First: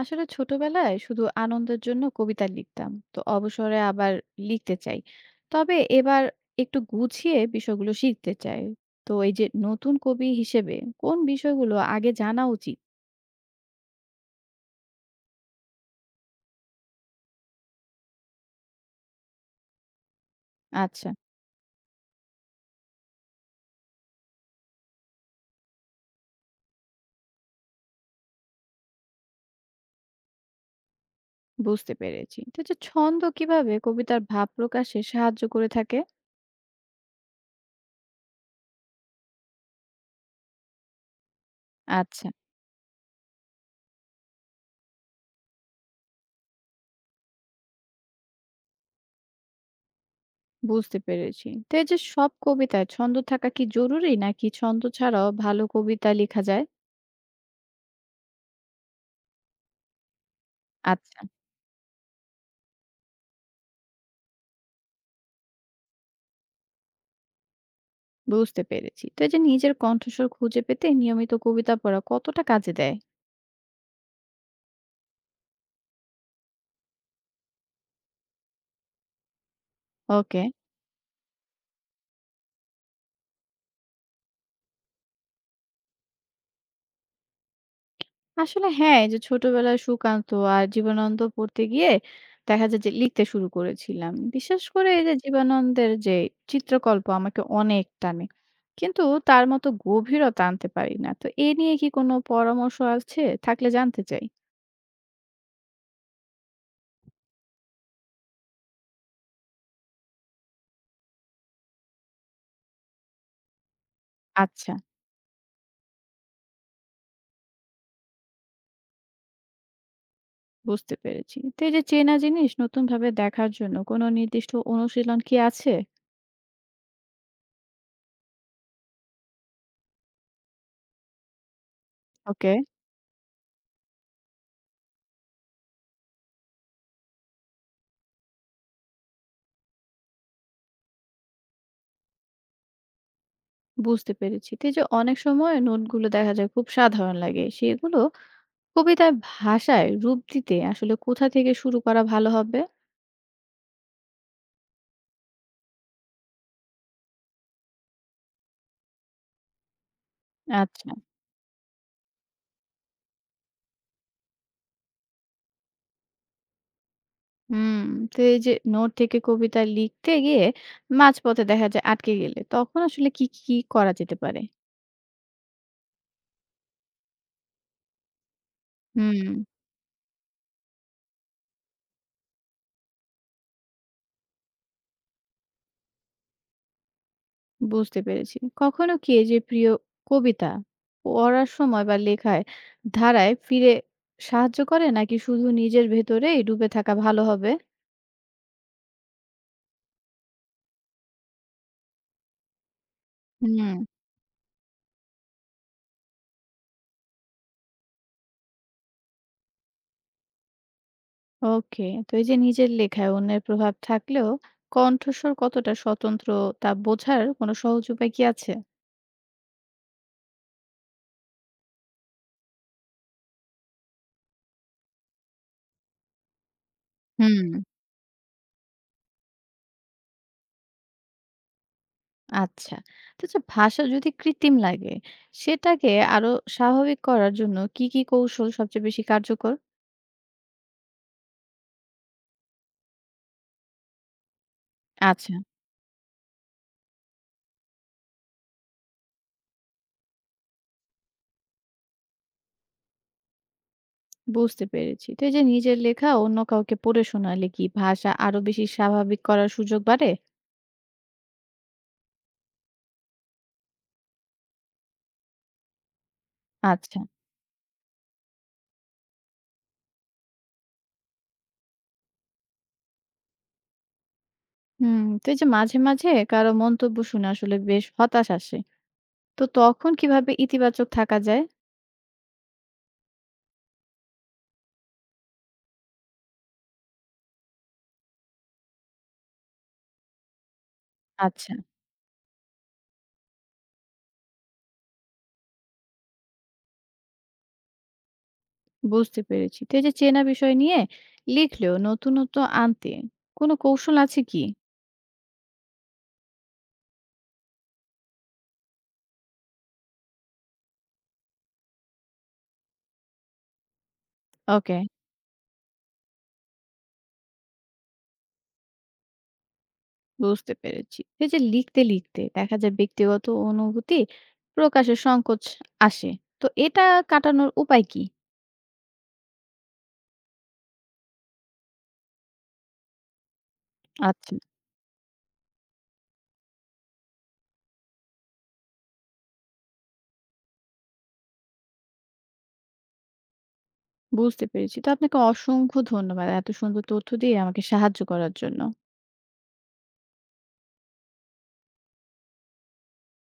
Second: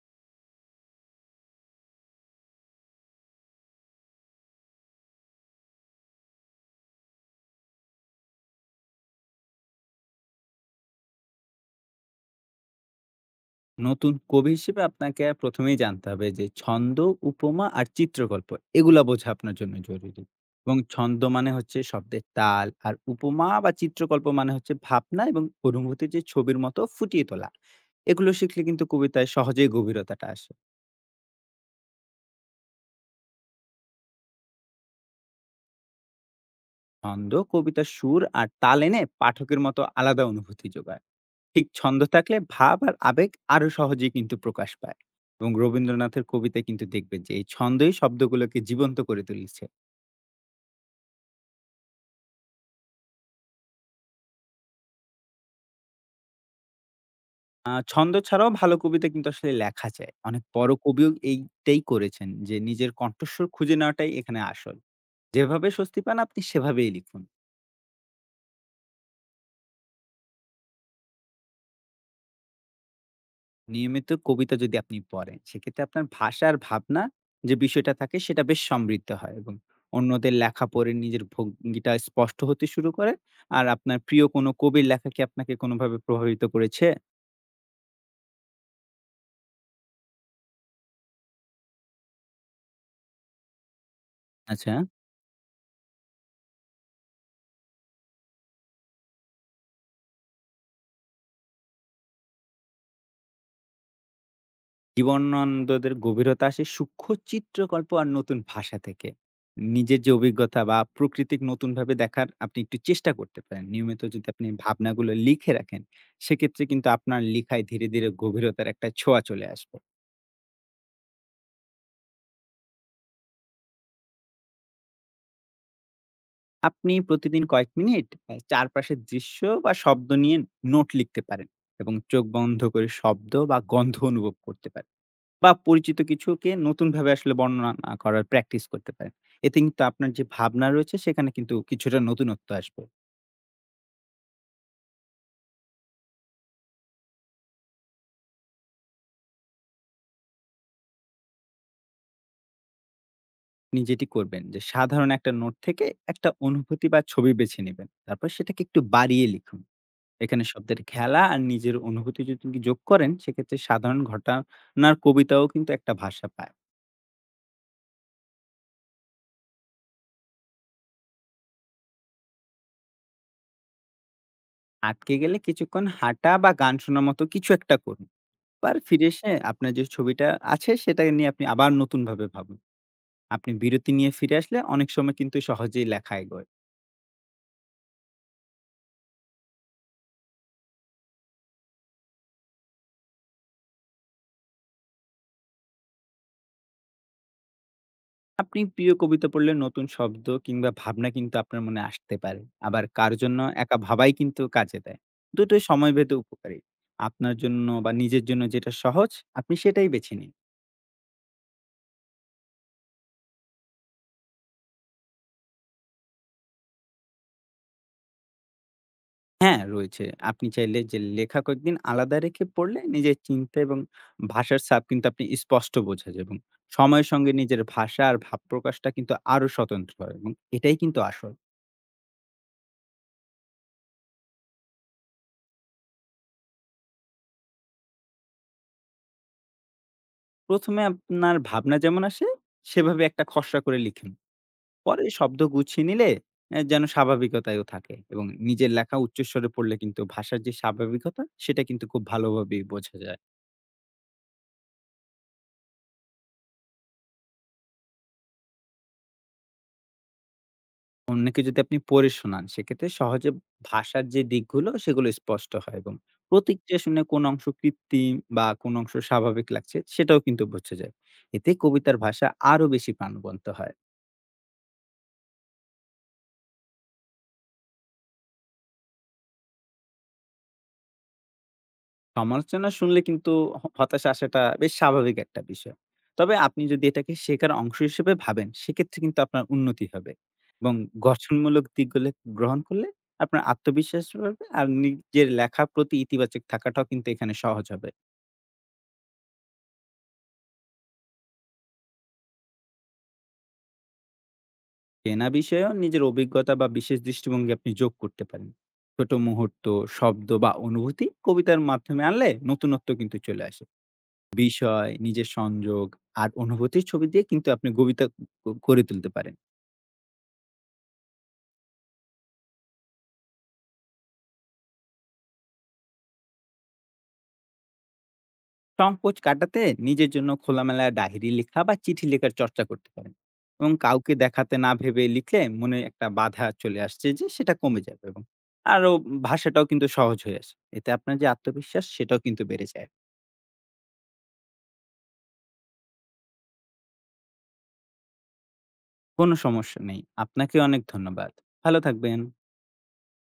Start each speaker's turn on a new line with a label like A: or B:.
A: আসলে ছোটবেলায় শুধু আনন্দের জন্য কবিতা লিখতাম তো অবসরে আবার লিখতে চাই। তবে এবার একটু গুছিয়ে বিষয়গুলো শিখতে চাই। তো এই যে নতুন কবি হিসেবে কোন বিষয়গুলো আগে জানা উচিত?
B: নতুন কবি হিসেবে আপনাকে প্রথমেই জানতে হবে যে ছন্দ, উপমা আর চিত্রকল্প এগুলা বোঝা আপনার জন্য জরুরি। এবং
A: আচ্ছা,
B: ছন্দ মানে হচ্ছে শব্দের তাল, আর উপমা বা চিত্রকল্প মানে হচ্ছে ভাবনা এবং অনুভূতি যে ছবির মতো ফুটিয়ে তোলা। এগুলো শিখলে কিন্তু কবিতায় সহজেই গভীরতাটা আসে।
A: বুঝতে পেরেছি। তো যে ছন্দ কিভাবে কবিতার ভাব প্রকাশে সাহায্য করে থাকে?
B: ছন্দ কবিতার সুর আর তাল এনে পাঠকের মতো আলাদা অনুভূতি যোগায়। ঠিক ছন্দ
A: আচ্ছা,
B: থাকলে ভাব আর আবেগ আরো সহজেই কিন্তু প্রকাশ পায়। এবং রবীন্দ্রনাথের কবিতায় কিন্তু দেখবেন যে এই ছন্দই শব্দগুলোকে জীবন্ত করে তুলেছে।
A: বুঝতে পেরেছি। তো এই যে সব কবিতায় ছন্দ থাকা কি জরুরি নাকি ছন্দ ছাড়াও ভালো কবিতা লেখা যায়?
B: ছন্দ ছাড়াও ভালো কবিতা কিন্তু আসলে লেখা যায়। অনেক বড় কবিও
A: আচ্ছা,
B: এইটাই করেছেন যে নিজের কণ্ঠস্বর খুঁজে নেওয়াটাই এখানে আসল। যেভাবে স্বস্তি পান আপনি সেভাবেই লিখুন।
A: বুঝতে পেরেছি। তো এই যে নিজের কণ্ঠস্বর খুঁজে পেতে নিয়মিত কবিতা পড়া কতটা কাজে দেয়?
B: নিয়মিত কবিতা যদি আপনি পড়েন, সেক্ষেত্রে আপনার ভাষা আর ভাবনা যে বিষয়টা থাকে সেটা বেশ সমৃদ্ধ হয়, এবং অন্যদের
A: ওকে।
B: লেখা পড়ে নিজের ভঙ্গিটা স্পষ্ট হতে শুরু করে। আর আপনার প্রিয় কোনো কবির লেখা কি আপনাকে কোনোভাবে প্রভাবিত করেছে?
A: আসলে হ্যাঁ, এই যে ছোটবেলায় সুকান্ত আর জীবনানন্দ পড়তে গিয়ে দেখা যায় যে লিখতে শুরু করেছিলাম। বিশেষ
B: আচ্ছা।
A: করে এই যে জীবনানন্দের যে চিত্রকল্প আমাকে অনেক টানে। কিন্তু তার মতো গভীরতা আনতে পারি না। তো এ নিয়ে কি কোনো পরামর্শ আছে? থাকলে জানতে চাই।
B: জীবনানন্দদের গভীরতা আসে সূক্ষ্ম চিত্রকল্প আর নতুন ভাষা থেকে। নিজের যে অভিজ্ঞতা বা প্রকৃতিক নতুনভাবে দেখার আপনি একটু চেষ্টা করতে পারেন। নিয়মিত যদি আপনি
A: আচ্ছা,
B: ভাবনাগুলো লিখে রাখেন, সেক্ষেত্রে কিন্তু আপনার লিখায় ধীরে, ধীরে গভীরতার একটা ছোঁয়া চলে আসবে।
A: বুঝতে পেরেছি। তো এই যে চেনা জিনিস নতুন ভাবে দেখার জন্য কোনো নির্দিষ্ট অনুশীলন কি আছে?
B: আপনি প্রতিদিন কয়েক মিনিট চারপাশের দৃশ্য বা শব্দ নিয়ে নোট লিখতে পারেন, এবং চোখ
A: ওকে,
B: বন্ধ করে শব্দ বা গন্ধ অনুভব করতে পারেন। বা পরিচিত কিছুকে নতুনভাবে আসলে বর্ণনা না করার প্র্যাকটিস করতে পারেন। এতে কিন্তু আপনার যে ভাবনা রয়েছে সেখানে কিন্তু কিছুটা নতুনত্ব আসবে।
A: বুঝতে পেরেছি। তো এই যে অনেক সময় নোটগুলো দেখা যায় খুব সাধারণ লাগে। সেগুলো কবিতার ভাষায় রূপ দিতে আসলে কোথা থেকে শুরু করা ভালো হবে?
B: আপনি যেটি করবেন, যে সাধারণ একটা নোট থেকে একটা অনুভূতি বা ছবি বেছে নেবেন। তারপর সেটাকে একটু বাড়িয়ে লিখুন। এখানে শব্দের
A: আচ্ছা।
B: খেলা আর নিজের অনুভূতি যদি আপনি যোগ করেন, সেক্ষেত্রে সাধারণ ঘটনার কবিতাও কিন্তু একটা ভাষা পায়।
A: হুম। তো এই যে নোট থেকে কবিতা লিখতে গিয়ে মাঝপথে দেখা যায় আটকে গেলে তখন আসলে কি করা যেতে পারে?
B: আটকে গেলে কিছুক্ষণ হাঁটা বা গান শোনার মতো কিছু একটা করুন। আবার ফিরে এসে
A: হুম,
B: আপনার যে ছবিটা আছে সেটা নিয়ে আপনি আবার নতুনভাবে ভাবুন। আপনি বিরতি নিয়ে ফিরে আসলে অনেক সময় কিন্তু সহজেই লেখা এগোয়।
A: বুঝতে পেরেছি। কখনো কি এই যে প্রিয় কবিতা পড়ার সময় বা লেখায় ধারায় ফিরে সাহায্য করে নাকি শুধু নিজের ভেতরেই ডুবে থাকা ভালো হবে?
B: আপনি প্রিয় কবিতা পড়লে নতুন শব্দ কিংবা ভাবনা কিন্তু আপনার মনে আসতে পারে। আবার কার জন্য
A: হুম।
B: একা ভাবাই কিন্তু কাজে দেয়। দুটোই সময় ভেদে উপকারী। আপনার জন্য বা নিজের জন্য যেটা সহজ, আপনি সেটাই বেছে নিন।
A: ওকে। তো এই যে নিজের লেখায় অন্যের প্রভাব থাকলেও কণ্ঠস্বর কতটা স্বতন্ত্র তা বোঝার কোনো সহজ উপায় কি আছে?
B: হ্যাঁ, রয়েছে। আপনি চাইলে যে লেখা কয়েকদিন আলাদা রেখে পড়লে নিজের চিন্তা এবং ভাষার ছাপ কিন্তু আপনি স্পষ্ট বোঝা যায়, এবং সময়ের সঙ্গে
A: হুম।
B: নিজের ভাষা আর ভাব প্রকাশটা কিন্তু আরো স্বতন্ত্র হয়, এবং এটাই কিন্তু আসল।
A: আচ্ছা, তো যে ভাষা যদি কৃত্রিম লাগে সেটাকে আরো স্বাভাবিক করার জন্য কি কি কৌশল সবচেয়ে বেশি কার্যকর?
B: প্রথমে আপনার ভাবনা যেমন আসে, সেভাবে একটা খসড়া করে লিখুন। পরে
A: আচ্ছা,
B: শব্দ গুছিয়ে নিলে যেন স্বাভাবিকতায়ও থাকে, এবং নিজের লেখা উচ্চস্বরে পড়লে কিন্তু ভাষার যে স্বাভাবিকতা, সেটা কিন্তু খুব ভালোভাবেই বোঝা যায়।
A: বুঝতে পেরেছি। তো এই যে নিজের লেখা অন্য কাউকে পড়ে শোনালে কি ভাষা আরো বেশি স্বাভাবিক করার সুযোগ বাড়ে?
B: অন্যকে যদি আপনি পড়ে শোনান, সেক্ষেত্রে সহজে ভাষার যে দিকগুলো, সেগুলো স্পষ্ট হয়, এবং প্রতিক্রিয়া
A: আচ্ছা।
B: শুনে কোন অংশ কৃত্রিম বা কোন অংশ স্বাভাবিক লাগছে, সেটাও কিন্তু বোঝা যায়। এতে কবিতার ভাষা আরো বেশি প্রাণবন্ত হয়।
A: হুম, তো এই যে মাঝে মাঝে কারো মন্তব্য শুনে আসলে বেশ হতাশ আসে। তো তখন কিভাবে ইতিবাচক থাকা যায়?
B: সমালোচনা শুনলে কিন্তু হতাশা আসাটা বেশ স্বাভাবিক একটা বিষয়। তবে আপনি যদি এটাকে শেখার অংশ হিসেবে ভাবেন, সেক্ষেত্রে কিন্তু আপনার উন্নতি হবে, এবং
A: আচ্ছা,
B: গঠনমূলক দিকগুলো গ্রহণ করলে আপনার আত্মবিশ্বাস বাড়বে, আর নিজের লেখার প্রতি ইতিবাচক থাকাটাও কিন্তু এখানে সহজ হবে।
A: বুঝতে পেরেছি। তো এই যে চেনা বিষয় নিয়ে লিখলেও নতুনত্ব আনতে কোনো কৌশল আছে কি?
B: চেনা বিষয়েও নিজের অভিজ্ঞতা বা বিশেষ দৃষ্টিভঙ্গি আপনি যোগ করতে পারেন। ছোট মুহূর্ত, শব্দ বা অনুভূতি কবিতার মাধ্যমে আনলে নতুনত্ব কিন্তু চলে আসে।
A: ওকে,
B: বিষয়, নিজের সংযোগ আর অনুভূতির ছবি দিয়ে কিন্তু আপনি কবিতা গড়ে তুলতে পারেন।
A: বুঝতে পেরেছি। এই যে লিখতে, লিখতে দেখা যায় ব্যক্তিগত অনুভূতি প্রকাশের সংকোচ আসে। তো এটা কাটানোর উপায় কি?
B: সংকোচ কাটাতে নিজের জন্য খোলামেলা ডায়েরি লেখা বা চিঠি লেখার চর্চা করতে পারেন, এবং কাউকে
A: আচ্ছা,
B: দেখাতে না ভেবে লিখলে মনে একটা বাধা চলে আসছে যে সেটা কমে যাবে, এবং আরো ভাষাটাও কিন্তু সহজ হয়ে আসে। এতে আপনার যে আত্মবিশ্বাস সেটাও কিন্তু বেড়ে যায়।
A: বুঝতে পেরেছি। তো আপনাকে অসংখ্য ধন্যবাদ। এত সুন্দর তথ্য দিয়ে আমাকে সাহায্য করার জন্য।
B: কোনো সমস্যা নেই, আপনাকে অনেক ধন্যবাদ। ভালো থাকবেন।